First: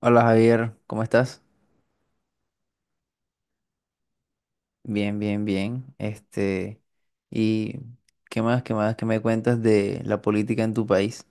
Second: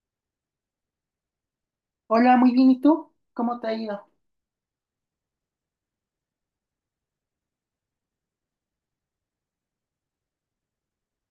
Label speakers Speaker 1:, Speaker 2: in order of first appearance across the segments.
Speaker 1: Hola Javier, ¿cómo estás?
Speaker 2: Hola, muy bien. ¿Y tú? ¿Cómo te ha ido?
Speaker 1: Bien, bien, bien. ¿Y qué más, qué me cuentas de la política en tu país?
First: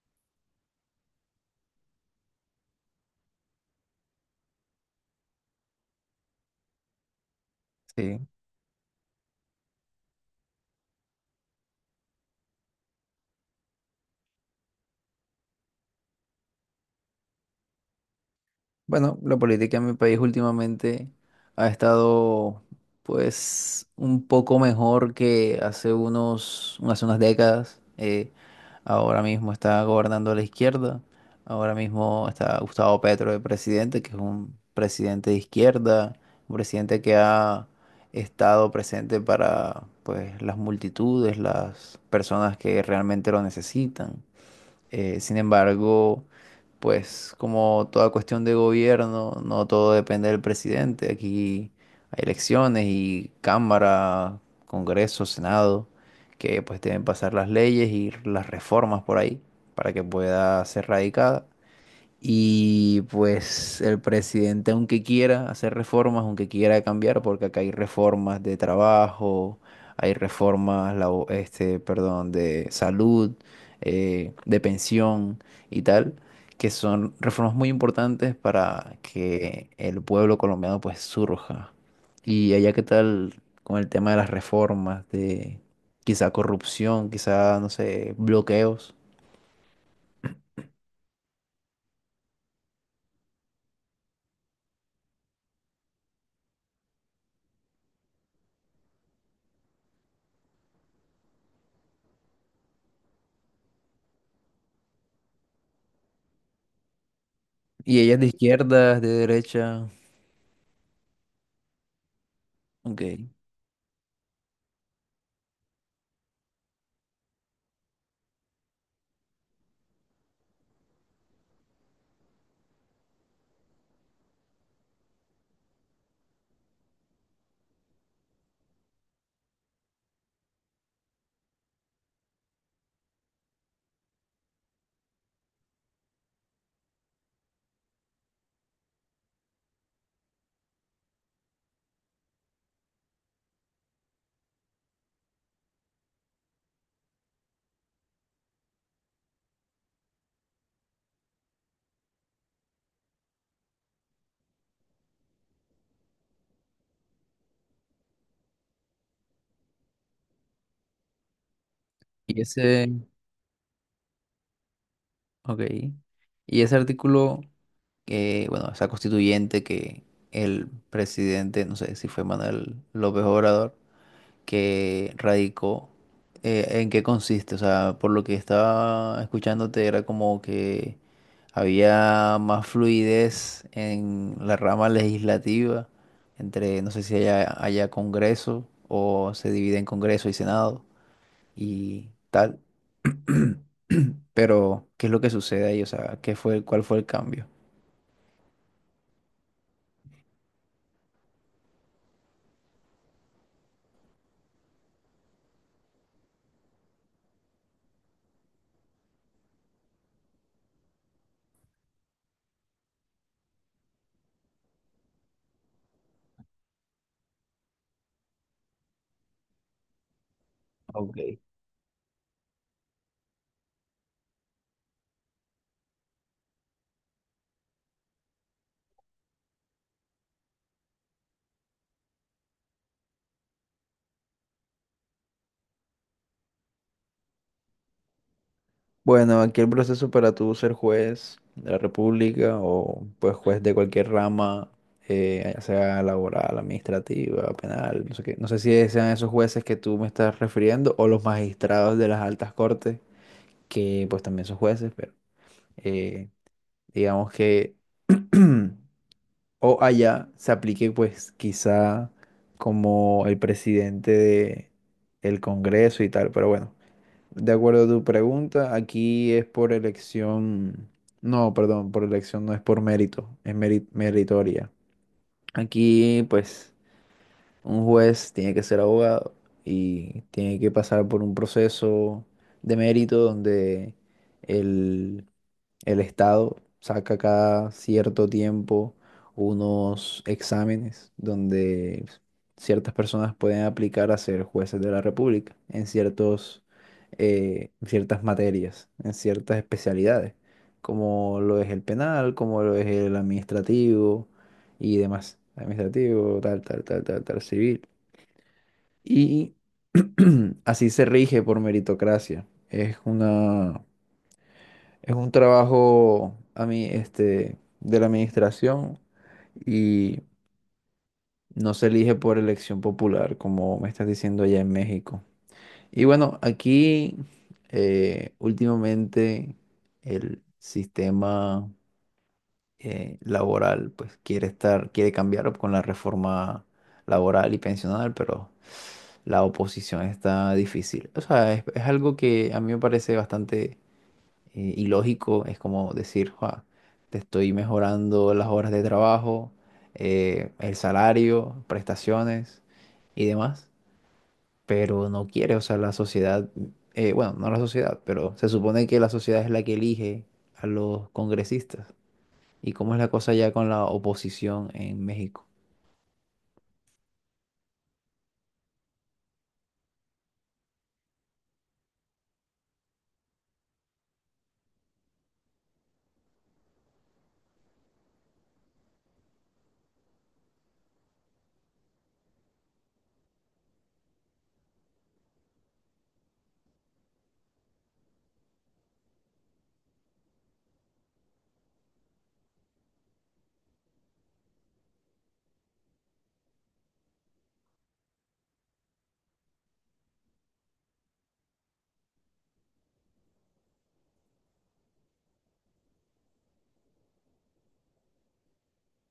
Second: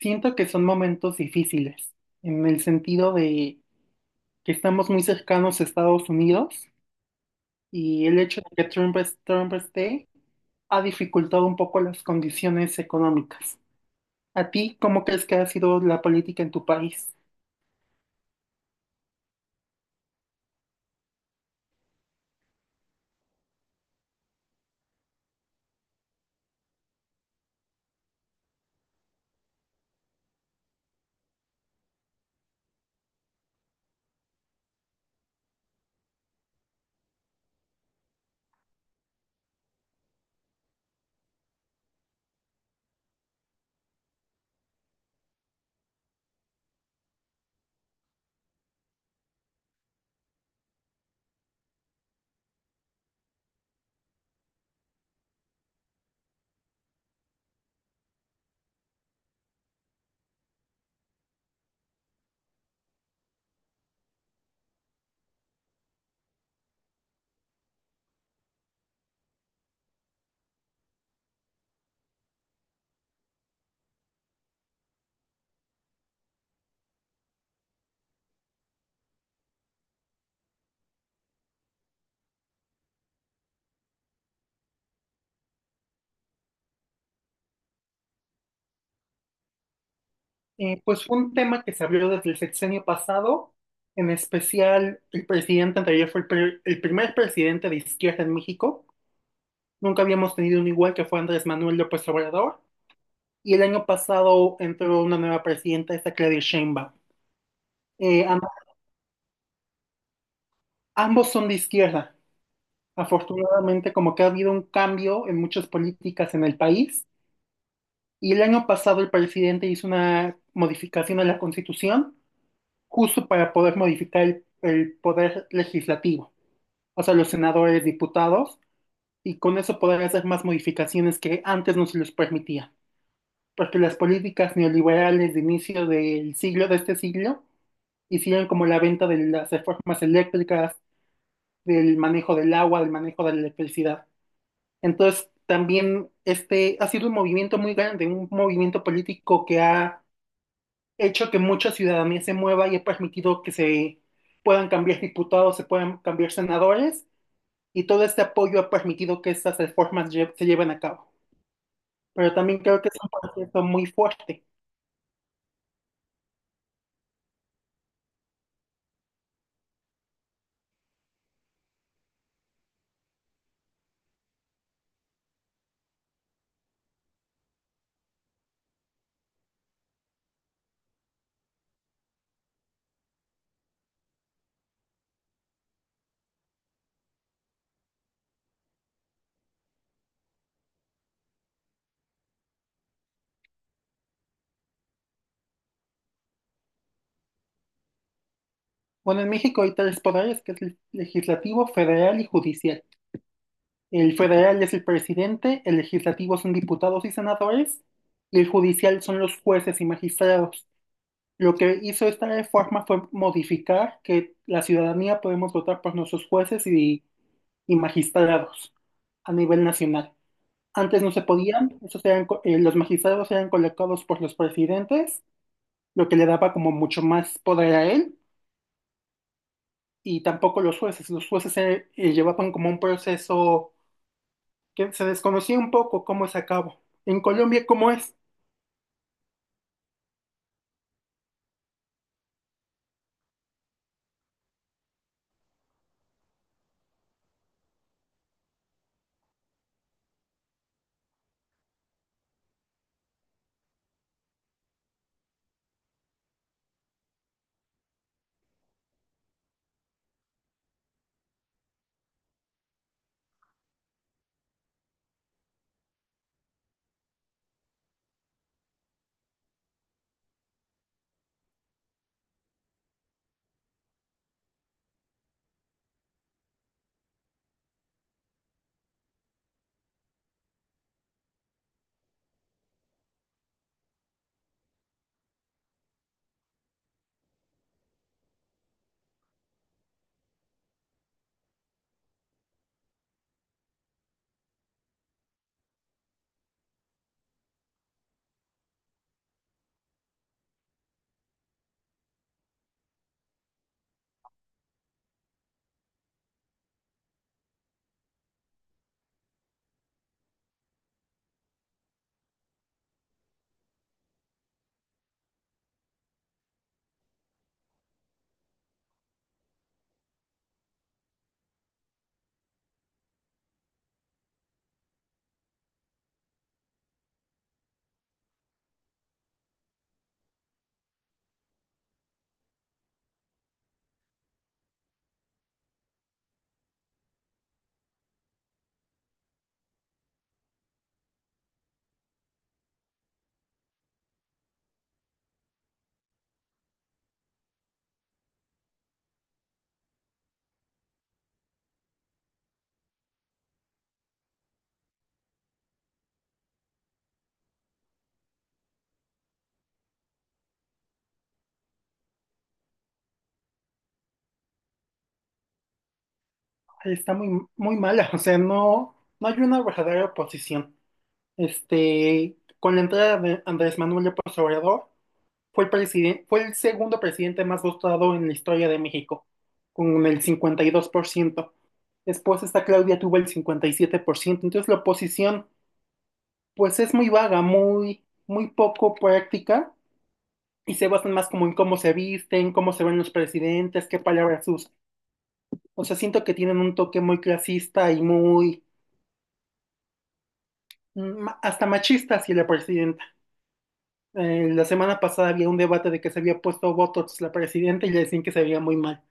Speaker 2: Siento que son momentos difíciles, en el sentido de que estamos muy cercanos a Estados Unidos y
Speaker 1: Sí.
Speaker 2: el hecho de que Trump esté ha dificultado un poco las condiciones económicas. ¿A ti cómo crees que ha sido la política en tu país?
Speaker 1: Bueno, la política en mi país últimamente ha estado pues un poco mejor que hace unas décadas. Ahora mismo está gobernando la izquierda. Ahora mismo está Gustavo Petro de presidente, que es un presidente de izquierda, un presidente que ha estado presente para pues las multitudes, las personas que realmente lo necesitan. Sin embargo, pues como toda cuestión de gobierno, no todo depende del presidente. Aquí hay elecciones y Cámara, Congreso, Senado, que pues deben pasar las leyes y las reformas por ahí para que pueda ser radicada. Y pues el presidente, aunque quiera hacer reformas, aunque quiera cambiar, porque acá hay reformas de trabajo, hay reformas, perdón, de salud, de pensión y tal, que son reformas muy importantes para que el pueblo colombiano pues surja. Y allá qué tal con el tema de las reformas, de quizá corrupción, quizá, no sé, bloqueos.
Speaker 2: Pues fue un tema que se abrió desde el sexenio pasado, en especial el presidente anterior fue el primer presidente de izquierda en México. Nunca habíamos tenido un igual que fue Andrés Manuel López Obrador. Y el año pasado entró una nueva presidenta, esa Claudia Sheinbaum.
Speaker 1: ¿Y ellas
Speaker 2: Eh,
Speaker 1: de
Speaker 2: am-
Speaker 1: izquierda, es de derecha?
Speaker 2: Ambos son de izquierda.
Speaker 1: Ok.
Speaker 2: Afortunadamente, como que ha habido un cambio en muchas políticas en el país. Y el año pasado el presidente hizo una modificación a la Constitución justo para poder modificar el poder legislativo, o sea, los senadores, diputados, y con eso poder hacer más modificaciones que antes no se les permitía, porque las políticas neoliberales de inicio de este siglo, hicieron como la venta de las reformas eléctricas, del manejo del agua, del manejo de la electricidad. Entonces, también este ha sido un movimiento muy grande, un movimiento político que ha hecho que mucha ciudadanía se mueva y ha permitido que se puedan cambiar diputados, se puedan cambiar senadores, y todo este apoyo ha permitido que estas se lleven a cabo. Pero
Speaker 1: Y
Speaker 2: también creo
Speaker 1: ese,
Speaker 2: que es un proceso muy fuerte.
Speaker 1: ok. Y bueno, esa constituyente que el presidente, no sé si fue Manuel López Obrador, que radicó, ¿en qué consiste? O sea, por lo que estaba escuchándote era como que había más fluidez en la rama legislativa, no sé si haya Congreso o se divide en Congreso y Senado y tal. Pero, ¿qué es lo que sucede ahí? O sea, cuál fue el cambio?
Speaker 2: Bueno, en México hay tres poderes, que es el legislativo, federal y judicial. El federal es el presidente, el legislativo son diputados y senadores, y el judicial son los jueces y magistrados. Lo que hizo esta reforma fue modificar que la ciudadanía podemos votar por nuestros y magistrados a nivel nacional. Antes no se
Speaker 1: Ok.
Speaker 2: podían, los magistrados eran colocados por los presidentes, lo que le daba como mucho más poder a él, y tampoco los jueces. Los jueces llevaban como un proceso que se desconocía un poco cómo se acabó. En Colombia, ¿cómo es?
Speaker 1: Bueno, aquí el proceso para tú ser juez de la República o pues juez de cualquier rama, ya sea laboral, administrativa, penal, no sé qué. No sé si sean esos jueces que tú me estás refiriendo o los magistrados de las altas cortes, que pues también son jueces, pero eh, digamos que. O allá se aplique, pues, quizá como el presidente de el Congreso y tal. Pero bueno, de acuerdo a tu pregunta, aquí es por elección. No, perdón, por elección no es por mérito, es meritoria. Aquí, pues. Un juez tiene que ser abogado y tiene que pasar por un proceso de mérito donde el, el Estado saca cada cierto tiempo unos exámenes donde ciertas personas pueden aplicar a ser jueces de la República en ciertas materias, en ciertas especialidades, como lo es el penal, como lo es el administrativo y demás. Administrativo, tal, tal, tal, tal, tal, civil. Y así se rige por meritocracia. Es un trabajo a mí, de la administración y no se elige por elección popular, como me estás diciendo allá en México. Y bueno, aquí últimamente el sistema laboral pues quiere cambiar con la reforma laboral y pensional, pero la oposición está difícil. O sea, es algo que a mí me parece bastante ilógico. Es como decir, "Jua, te estoy mejorando las horas de trabajo, el salario, prestaciones y demás, pero no quiere, o sea, la sociedad, bueno, no la sociedad, pero se supone que la sociedad es la que elige a los congresistas". ¿Y cómo es la cosa ya con la oposición en México?
Speaker 2: Está muy, muy mala, o sea, no, no hay una verdadera oposición. Este, con la entrada de Andrés Manuel López Obrador, fue el presidente, fue el segundo presidente más votado en la historia de México, con el 52%. Después esta Claudia tuvo el 57%. Entonces la oposición, pues es muy vaga, muy, muy poco práctica y se basan más como en cómo se visten, cómo se ven los presidentes, qué palabras usan. O sea, siento que tienen un toque muy clasista y muy, mm, hasta machista hacia la presidenta. La semana pasada había un debate de que se había puesto Botox la presidenta y le decían que se veía muy mal.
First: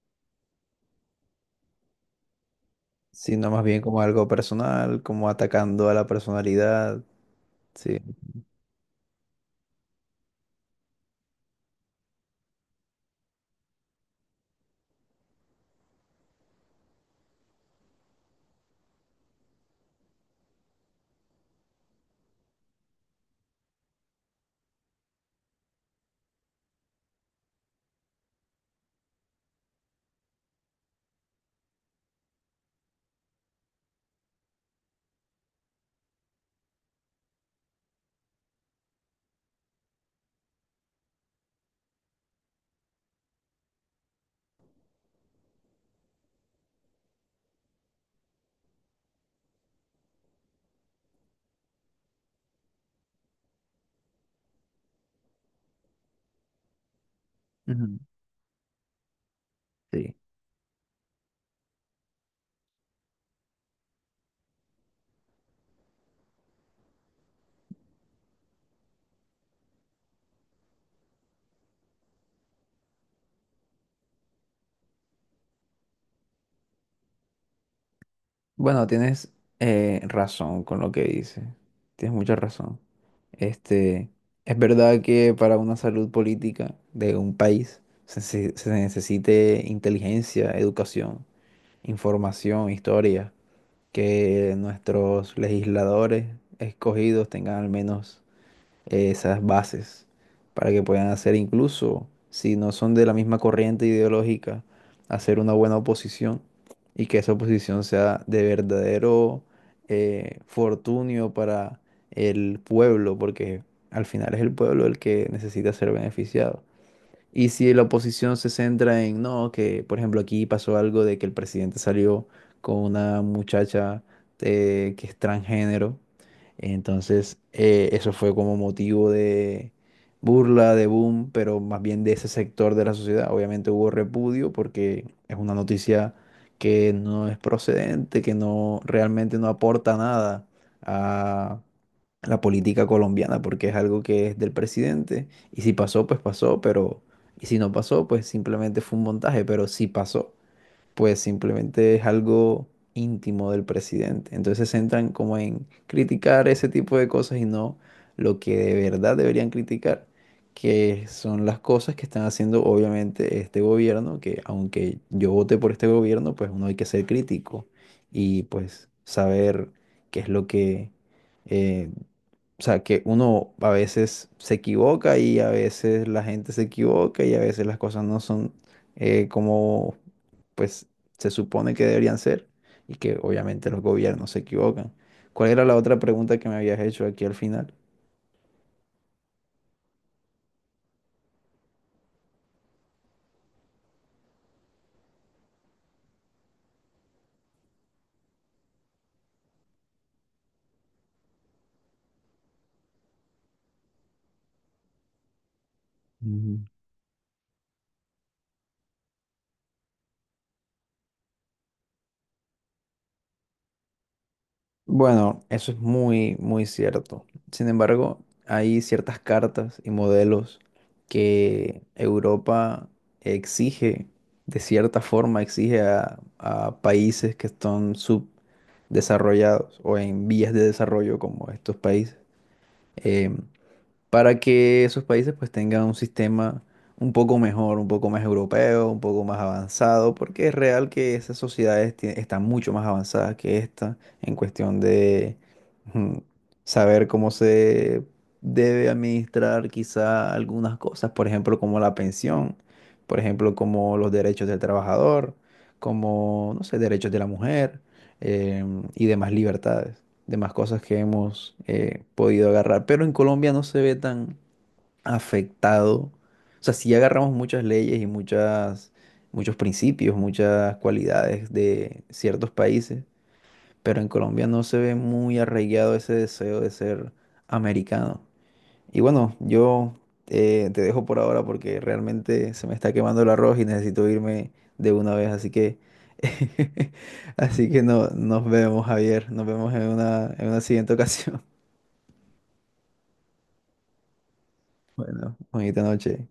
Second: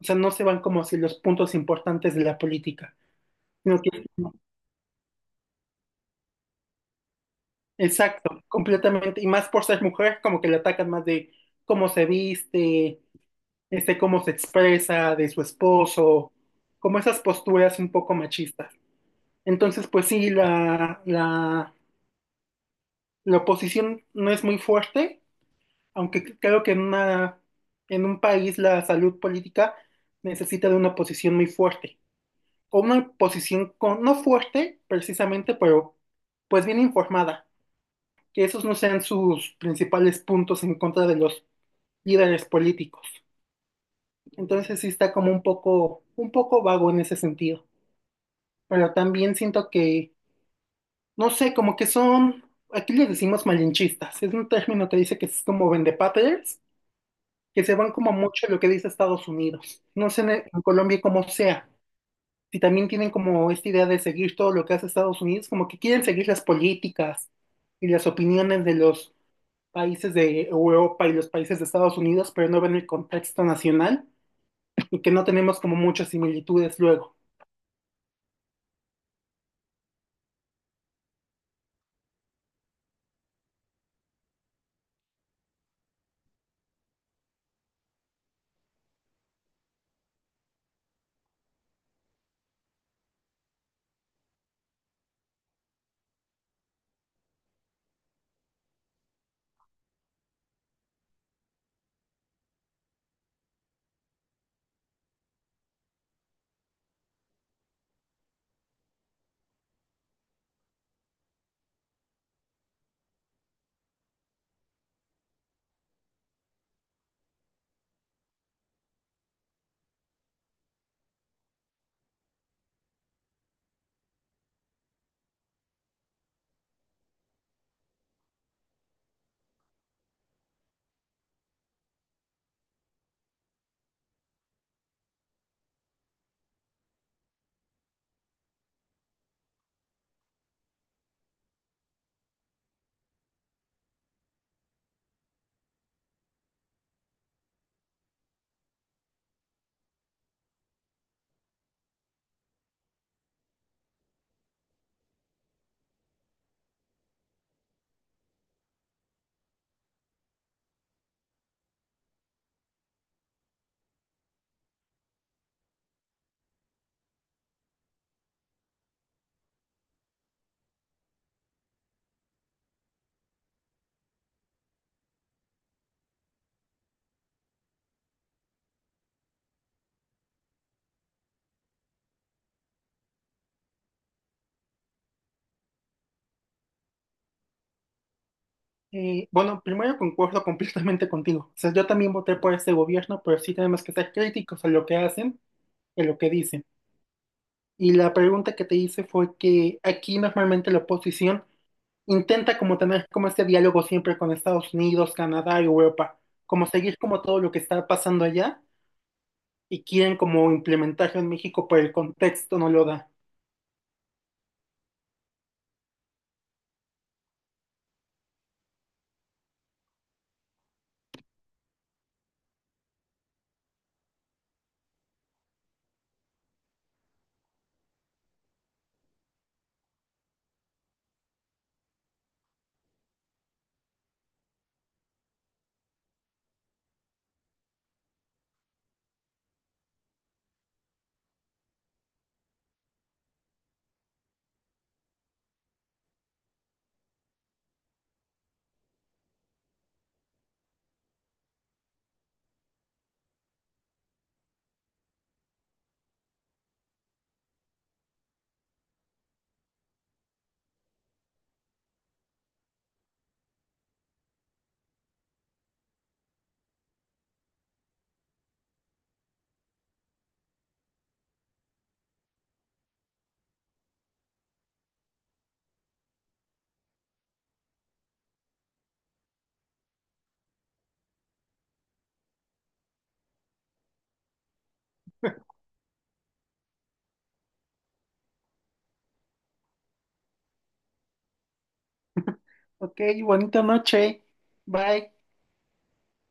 Speaker 2: O sea, no se van como hacia los puntos importantes de la política,
Speaker 1: Sino más
Speaker 2: sino
Speaker 1: bien como
Speaker 2: que,
Speaker 1: algo personal, como atacando a la personalidad. Sí.
Speaker 2: exacto, completamente. Y más por ser mujer, como que le atacan más de cómo se viste, este, cómo se expresa, de su esposo, como esas posturas un poco machistas. Entonces, pues sí, la oposición no es muy fuerte, aunque creo que en una, en un país la salud política necesita de una oposición muy fuerte. O una oposición con, no fuerte precisamente, pero pues bien informada. Que esos no sean sus principales puntos en contra de los líderes políticos. Entonces sí está como un poco vago en ese sentido. Pero también siento que, no sé, como que son, aquí les decimos malinchistas. Es un término que dice que es como vendepatrias que se van
Speaker 1: Ujú.
Speaker 2: como mucho en lo que dice Estados Unidos. No
Speaker 1: Sí.
Speaker 2: sé en Colombia cómo sea. Si también tienen como esta idea de seguir todo lo que hace Estados Unidos, como que quieren seguir las políticas y las opiniones de los países de Europa y los países de Estados Unidos, pero no ven el contexto nacional y que no tenemos como muchas similitudes luego.
Speaker 1: Bueno, tienes razón con lo que dices. Tienes mucha razón. Este, es verdad que para una salud política de un país se necesite inteligencia, educación, información, historia, que nuestros legisladores escogidos tengan al menos esas bases para que puedan hacer incluso, si no son de la misma corriente ideológica, hacer una buena oposición y que esa oposición sea de verdadero fortunio para el pueblo, porque al final es el pueblo el que necesita ser beneficiado. Y si la oposición se centra en, no, que por ejemplo aquí pasó algo de que el presidente salió con una muchacha que es transgénero, entonces eso fue como motivo de burla, de boom, pero más bien de ese sector de la sociedad. Obviamente hubo repudio porque es una noticia que no es procedente, que no realmente no aporta nada a la política colombiana, porque es algo que es del presidente, y si pasó, pues pasó, pero, y si no pasó, pues simplemente fue un montaje, pero si pasó, pues simplemente es algo íntimo del presidente. Entonces se centran como en criticar ese tipo de cosas y no lo que de verdad deberían criticar, que son las cosas que están haciendo obviamente este gobierno, que aunque yo voté por este gobierno, pues uno hay que ser crítico y pues saber qué es lo que. eh, o sea, que uno a veces se equivoca y a veces la gente se equivoca y a veces las cosas no son como pues se supone que deberían ser y que obviamente los gobiernos se equivocan. ¿Cuál era la otra pregunta que me habías hecho aquí al final?
Speaker 2: Bueno, primero concuerdo completamente contigo. O sea, yo también voté por este gobierno, pero sí tenemos que ser críticos a lo que hacen, a lo que dicen. Y la pregunta que te hice fue que aquí normalmente la oposición intenta como tener como este diálogo siempre con Estados Unidos, Canadá, Europa, como seguir como todo lo que está pasando allá y quieren como implementarlo en México, pero el contexto no lo da.
Speaker 1: Bueno, eso es muy, muy cierto. Sin embargo, hay ciertas cartas y modelos que Europa exige, de cierta forma, exige a países que están subdesarrollados o en vías de desarrollo como estos países. Em, para que esos países pues tengan un sistema un poco mejor, un poco más europeo, un poco más avanzado, porque es real que esas sociedades están mucho más avanzadas que esta en cuestión de mm, saber cómo se debe administrar quizá algunas cosas, por ejemplo, como la pensión, por ejemplo, como los derechos del trabajador, como, no sé, derechos de la mujer, y demás libertades demás cosas que hemos podido agarrar. Pero en Colombia no se ve tan afectado. O sea, sí agarramos muchas leyes y muchos principios, muchas cualidades de ciertos países, pero en Colombia no se ve muy arraigado ese deseo de ser americano. Y bueno, yo te dejo por ahora porque realmente se me está quemando el arroz y necesito irme de una vez, así que así que no, nos vemos, Javier, nos vemos en una siguiente ocasión.
Speaker 2: Ok, bonita noche. Bye.
Speaker 1: Bueno, bonita noche.